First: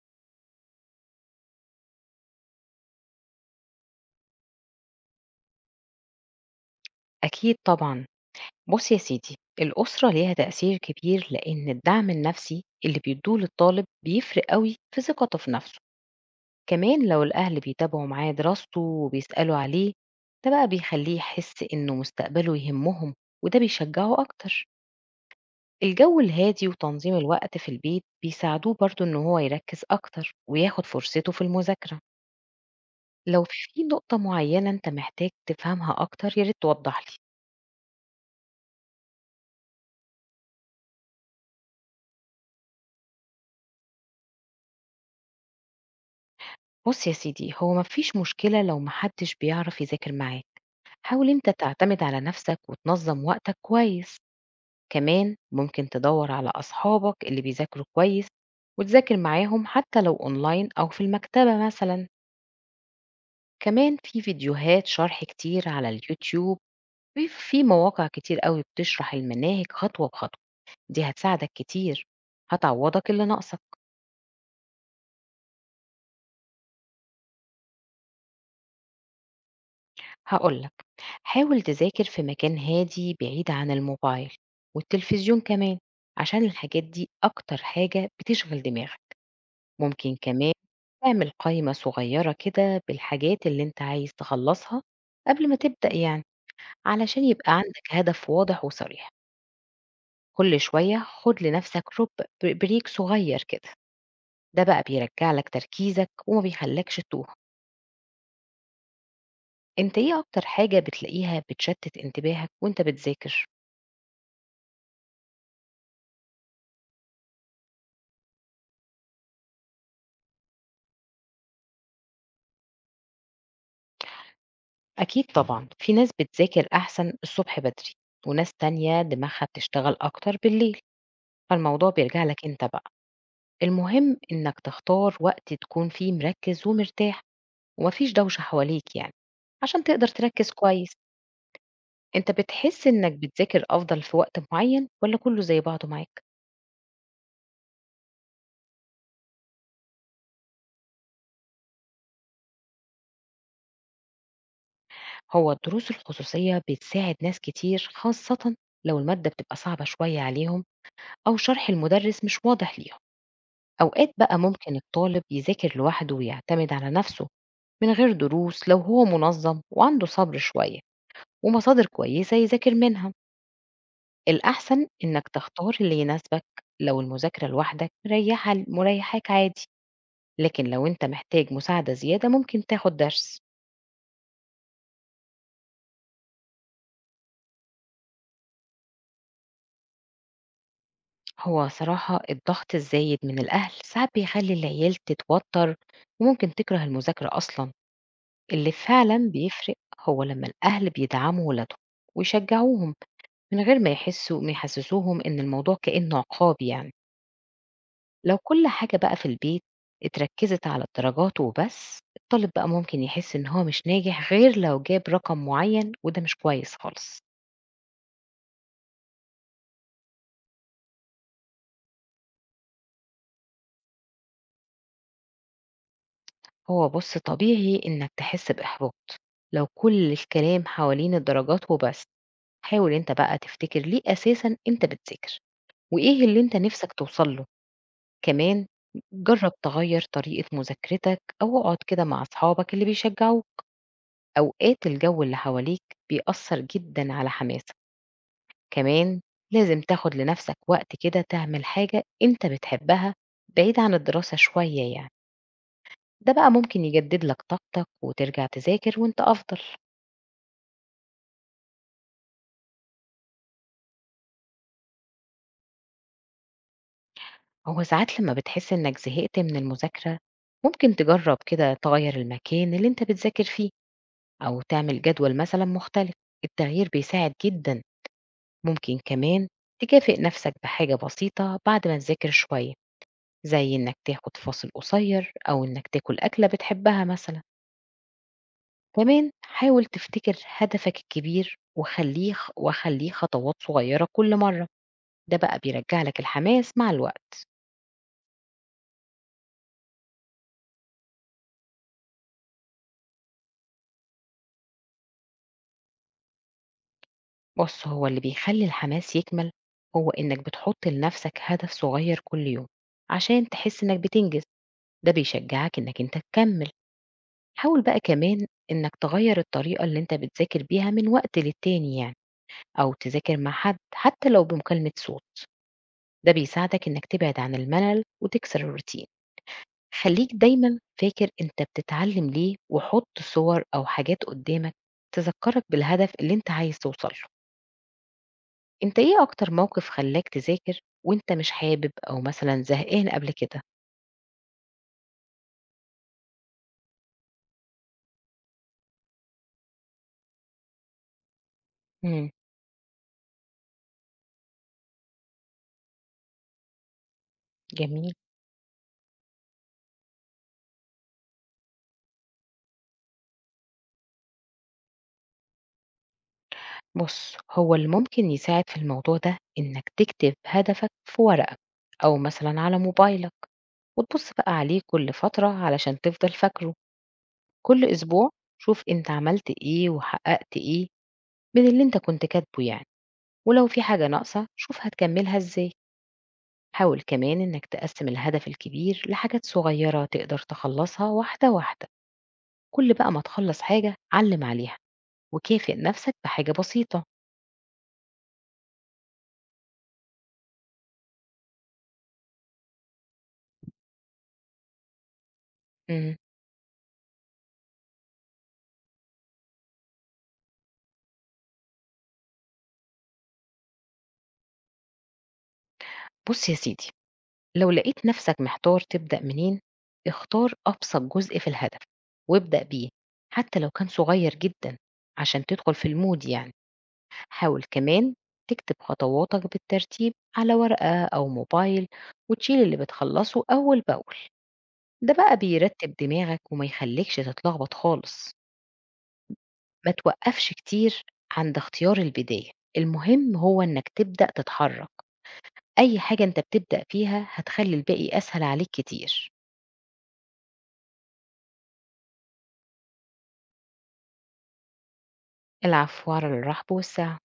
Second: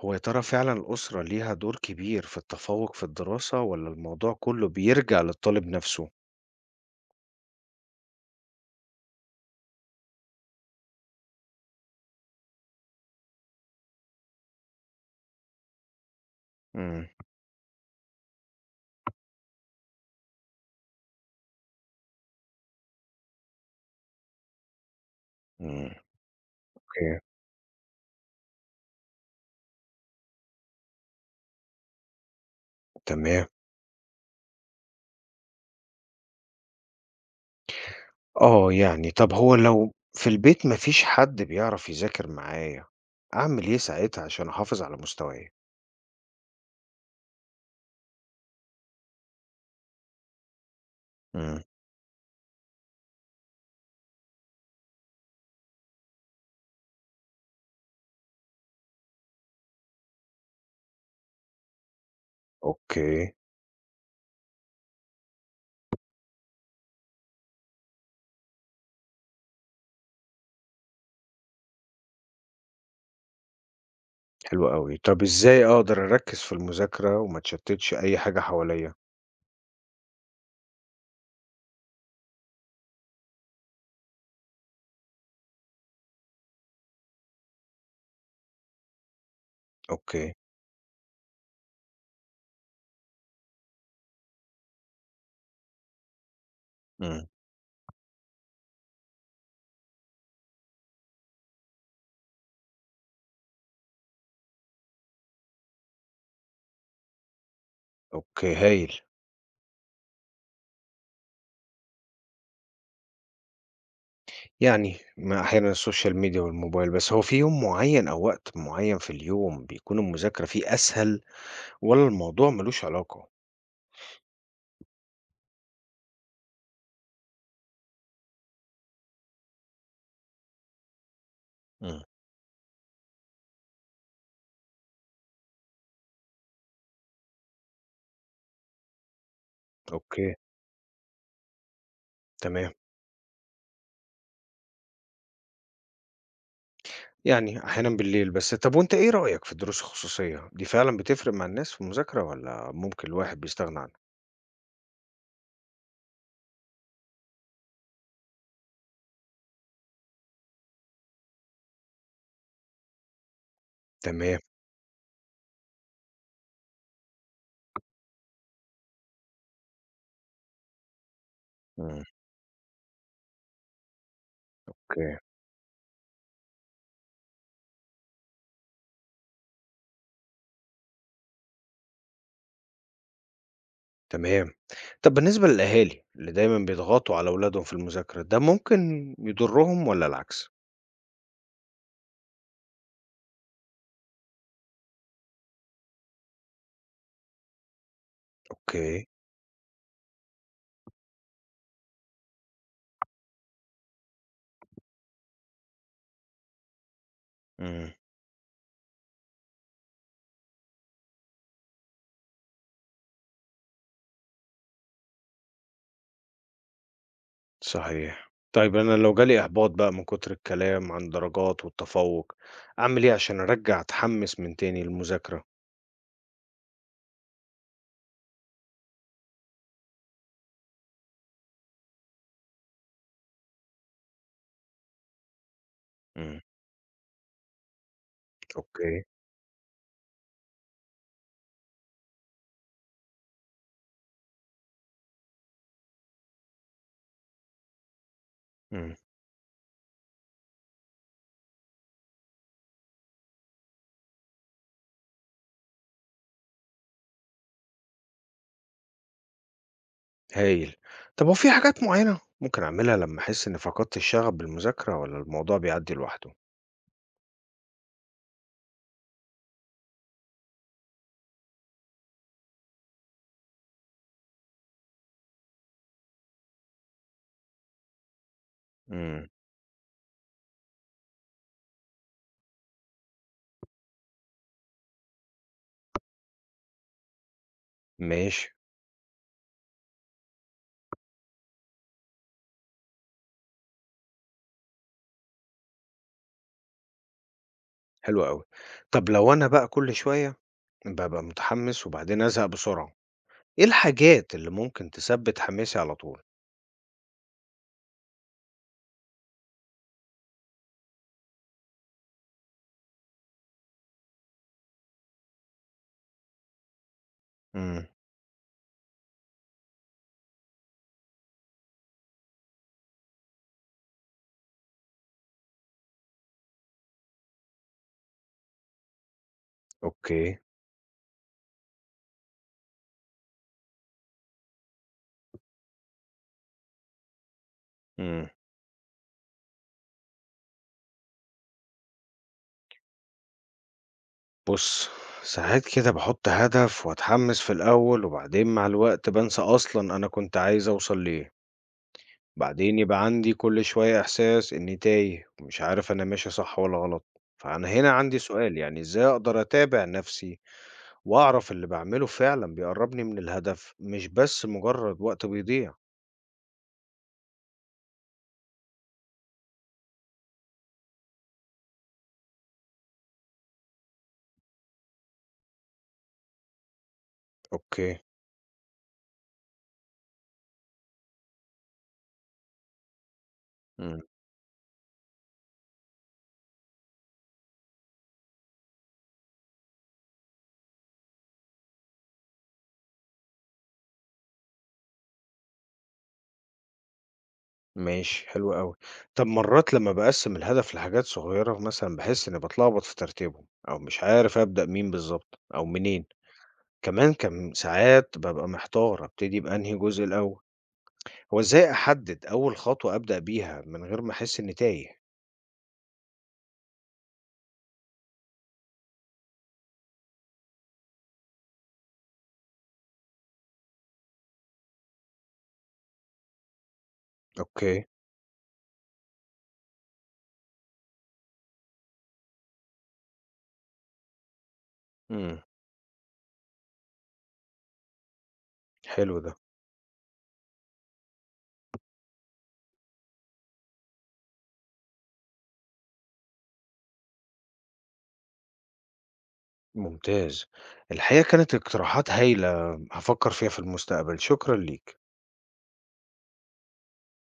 هو يا ترى فعلا الأسرة ليها دور كبير في التفوق في الدراسة ولا الموضوع كله بيرجع للطالب نفسه؟ أكيد طبعًا. بُص يا سيدي، الأسرة ليها تأثير كبير لإن الدعم النفسي اللي بيدّوه للطالب بيفرق أوي في ثقته في نفسه. امم كمان لو الأهل بيتابعوا معاه دراسته وبيسألوا عليه، ده بقى بيخلّيه يحس إنه مستقبله يهمهم وده بيشجّعه أكتر. مم. الجو الهادي وتنظيم اوكي الوقت في البيت بيساعدوه برضه إن هو يركّز أكتر وياخد فرصته في المذاكرة. لو تمام في نقطة معيّنة أنت محتاج تفهمها أكتر، يا ريت توضّح لي. اه يعني طب هو لو في البيت مفيش حد بيعرف يذاكر معايا أعمل إيه ساعتها عشان أحافظ على مستواي؟ بُص يا سيدي، هو ما فيش مشكلة لو ما حدش بيعرف يذاكر معاك، حاول أنت مم. تعتمد على نفسك وتنظّم وقتك كويس، كمان ممكن تدوّر على أصحابك اللي بيذاكروا كويس وتذاكر معاهم حتى لو أونلاين أو في المكتبة مثلًا، اوكي كمان في فيديوهات شرح كتير على اليوتيوب، في مواقع كتير أوي بتشرح المناهج خطوة بخطوة، دي هتساعدك كتير، هتعوّضك اللي ناقصك. حلو قوي طب إزاي أقدر أركز في المذاكرة وما تشتتش أي حاجة حواليا؟ هاقول لك، حاول تذاكر في مكان هادي بعيد عن الموبايل والتلفزيون كمان، عشان الحاجات دي أكتر حاجة بتشغل دماغك. ممكن اوكي كمان تعمل قائمة صغيرة كده بالحاجات اللي انت عايز تخلصها قبل ما تبدأ يعني، علشان مم. يبقى عندك هدف واضح وصريح. كل شوية خد لنفسك رب بريك صغير كده، ده بقى بيرجع لك تركيزك وما بيخلكش تتوه. اوكي هايل انت ايه اكتر حاجة بتلاقيها بتشتت انتباهك وانت بتذاكر؟ يعني ما أحيانًا السوشيال ميديا والموبايل، بس هو في يوم معيّن أو وقت معيّن في اليوم بيكون المذاكرة فيه أسهل والّا الموضوع ما لوش علاقة؟ أكيد طبعًا، في ناس بتذاكر أحسن الصبح بدري، وناس تانية دماغها بتشتغل أكتر بالليل، فالموضوع إمم. بيرجع لك أنت بقى. المهم إنك تختار وقت تكون فيه مركّز ومرتاح ومفيش دوشة حواليك يعني، عشان تقدر أوكي، تركّز كويس. أنت تمام. بتحس إنك بتذاكر أفضل في وقت معيّن والّا كلّه زي بعضه معاك؟ يعني أحيانًا بالليل بس. طب وأنت إيه رأيك في الدروس الخصوصية؟ دي فعلًا بتفرق مع الناس في المذاكرة والّا ممكن الواحد بيستغنى عنها؟ هو دروس الخصوصية بتساعد ناس كتير خاصةً لو المادة بتبقى صعبة شوية عليهم أو شرح المُدرِّس مش واضح ليهم. أوقات تمام، بقى ممكن الطالب يذاكر لوحده ويعتمد على نفسه من غير دروس لو هو منظم وعنده صبر شوية ومصادر إمم. كويسة يذاكر منها. الأحسن أوكي، إنك تختار اللي يناسبك، لو المذاكرة لوحدك مريحة مريحاك عادي، لكن لو أنت محتاج مساعدة زيادة ممكن تاخد درس. تمام. طب بالنسبة للأهالي اللي دايمًا بيضغطوا على أولادهم في المذاكرة، ده ممكن يضرهم والّا العكس؟ هو صراحة الضغط الزايد من الأهل ساعات بيخلي العيال تتوتر وممكن تكره المذاكرة أصلا. اللي أوكي، فعلا بيفرق هو لما الأهل بيدعموا ولادهم ويشجعوهم من غير ما يحسوا ما يحسسوهم إن الموضوع كأنه عقاب يعني. إمم. لو كل حاجة بقى في البيت اتركزت على الدرجات وبس، الطالب بقى ممكن يحس إن هو مش ناجح غير لو جاب رقم معين، وده مش كويس خالص. صحيح. طيب أنا لو جالي إحباط بقى من كتر الكلام عن الدرجات والتفوّق، أعمل إيه عشان أرجّع أتحمّس من تاني للمذاكرة؟ هو بص، طبيعي إنك تحس بإحباط لو كل الكلام حوالين الدرجات وبس. حاول انت بقى تفتكر ليه أساسا انت بتذاكر وإيه إمم. اللي انت نفسك توصل له. كمان أوكي، جرب تغير طريقة مذاكرتك أو اقعد كده مع أصحابك اللي بيشجعوك، أوقات الجو اللي حواليك بيأثّر جدًا على حماسك. إمم، كمان لازم تاخد لنفسك وقت كده تعمل حاجة أنت بتحبها بعيد عن الدراسة شوية يعني، ده بقى ممكن يجدد لك طاقتك وترجع تذاكر وأنت أفضل. هايل. طب هو في حاجات معيّنة ممكن أعملها لمّا أحس إنّي فقدت الشغف بالمذاكرة والّا الموضوع بيعدّي لوحده؟ هو ساعات لمّا بتحس إنك زهقت من المذاكرة، ممكن تجرّب كده تغيّر المكان اللي أنت بتذاكر فيه أو تعمل جدول مثلًا مختلف، التغيير بيساعد جدًا. ممكن إمم. كمان تكافئ نفسك بحاجة بسيطة بعد ما تذاكر شوية، زي إنك تاخد فاصل قصير أو إنك تاكل أكلة بتحبها مثلا. ماشي، كمان حاول تفتكر هدفك الكبير وخليه خطوات صغيرة كل مرة، ده بقى بيرجع لك الحماس مع الوقت. حلو أوي. طب لو أنا بقى كل شوية بابقى متحمّس وبعدين أزهق بسرعة، إيه الحاجات اللي ممكن تثبّت حماسي على طول؟ بص، هو اللي بيخلي الحماس يكمل هو إنك بتحط لنفسك هدف صغير كل يوم عشان تحس إنك بتنجز، ده بيشجعك إنك أنت تكمل. حاول إمم. بقى كمان إنك تغير الطريقة اللي أنت بتذاكر بيها من وقت للتاني يعني، أو تذاكر مع حد حتى لو بمكالمة صوت، ده بيساعدك إنك تبعد عن الملل وتكسر الروتين. خليك أوكي. دايما فاكر أنت بتتعلم ليه، وحط صور أو حاجات قدامك تذكرك بالهدف اللي أنت عايز توصل له. إمم. أنت إيه أكتر موقف خلاك تذاكر وأنت مش حابب أو مثلا زهقان قبل كده؟ بُص، ساعات كده باحُط هدف وأتحمس في الأول وبعدين مع الوقت بانسى أصلًا أنا كنت عايز أوصل لإيه، امم بعدين يبقى عندي كل شوية إحساس إني تايه ومش عارف أنا ماشي صح والّا غلط، فأنا هنا جميل. عندي سؤال، يعني إزاي أقدر أتابع نَفْسي وأعرف اللي باعمله فعلًا بيقرّبني من الهدف مش بس مجرّد وقت بيضيع؟ بص، هو اللي ممكن يساعد في الموضوع ده إنك تكتب هدفك في ورقة أو مثلا على موبايلك، وتبص بقى عليه كل فترة علشان تفضل فاكره. كل أوكي، أسبوع شوف أنت عملت إيه وحققت إيه من اللي أنت كنت كاتبه يعني، ولو في إمم، حاجة ناقصة شوف هتكملها إزاي. حاول كمان إنك تقسم الهدف الكبير لحاجات صغيرة تقدر تخلصها واحدة واحدة، كل بقى ما تخلص حاجة علم عليها وكافئ نفسك بحاجة بسيطة. ماشي حلو أوي. طَب مرّات لمّا باقسّم الهدف لحاجات صغيرة مثلًا باحس إني باتلخبط في ترتيبهم أو مش عارف أبدأ مين بالضبط أو منين. مم. كمان كم ساعات بابقى محتار أبتدي بأنهي جزء الأول، هو إزاي أحدد أول خطوة أبدأ بيها من غير ما أحس إني تايه؟ بص يا سيدي، لو لقيت نفسك محتار تبدأ منين، اختار أبسط جزء في الهدف وابدأ بيه حتى لو كان صغير جدا، عشان تدخل في المود يعني. حاول أوكي، كمان تكتب خطواتك بالترتيب على ورقة أو موبايل، وتشيل اللي بتخلصه أول بأول، ده بقى إمم، بيرتب دماغك وما يخليكش تتلخبط خالص. حلو ده، ما توقفش كتير عند اختيار البداية، المهم هو إنك تبدأ تتحرك، أي حاجة أنت بتبدأ فيها هتخلي الباقي أسهل عليك كتير. ممتاز، الحقيقة كانت اقتراحات هايلة هافكر فيها في المستقبل، شكرًا ليك. العفو، على الرحب والسعة.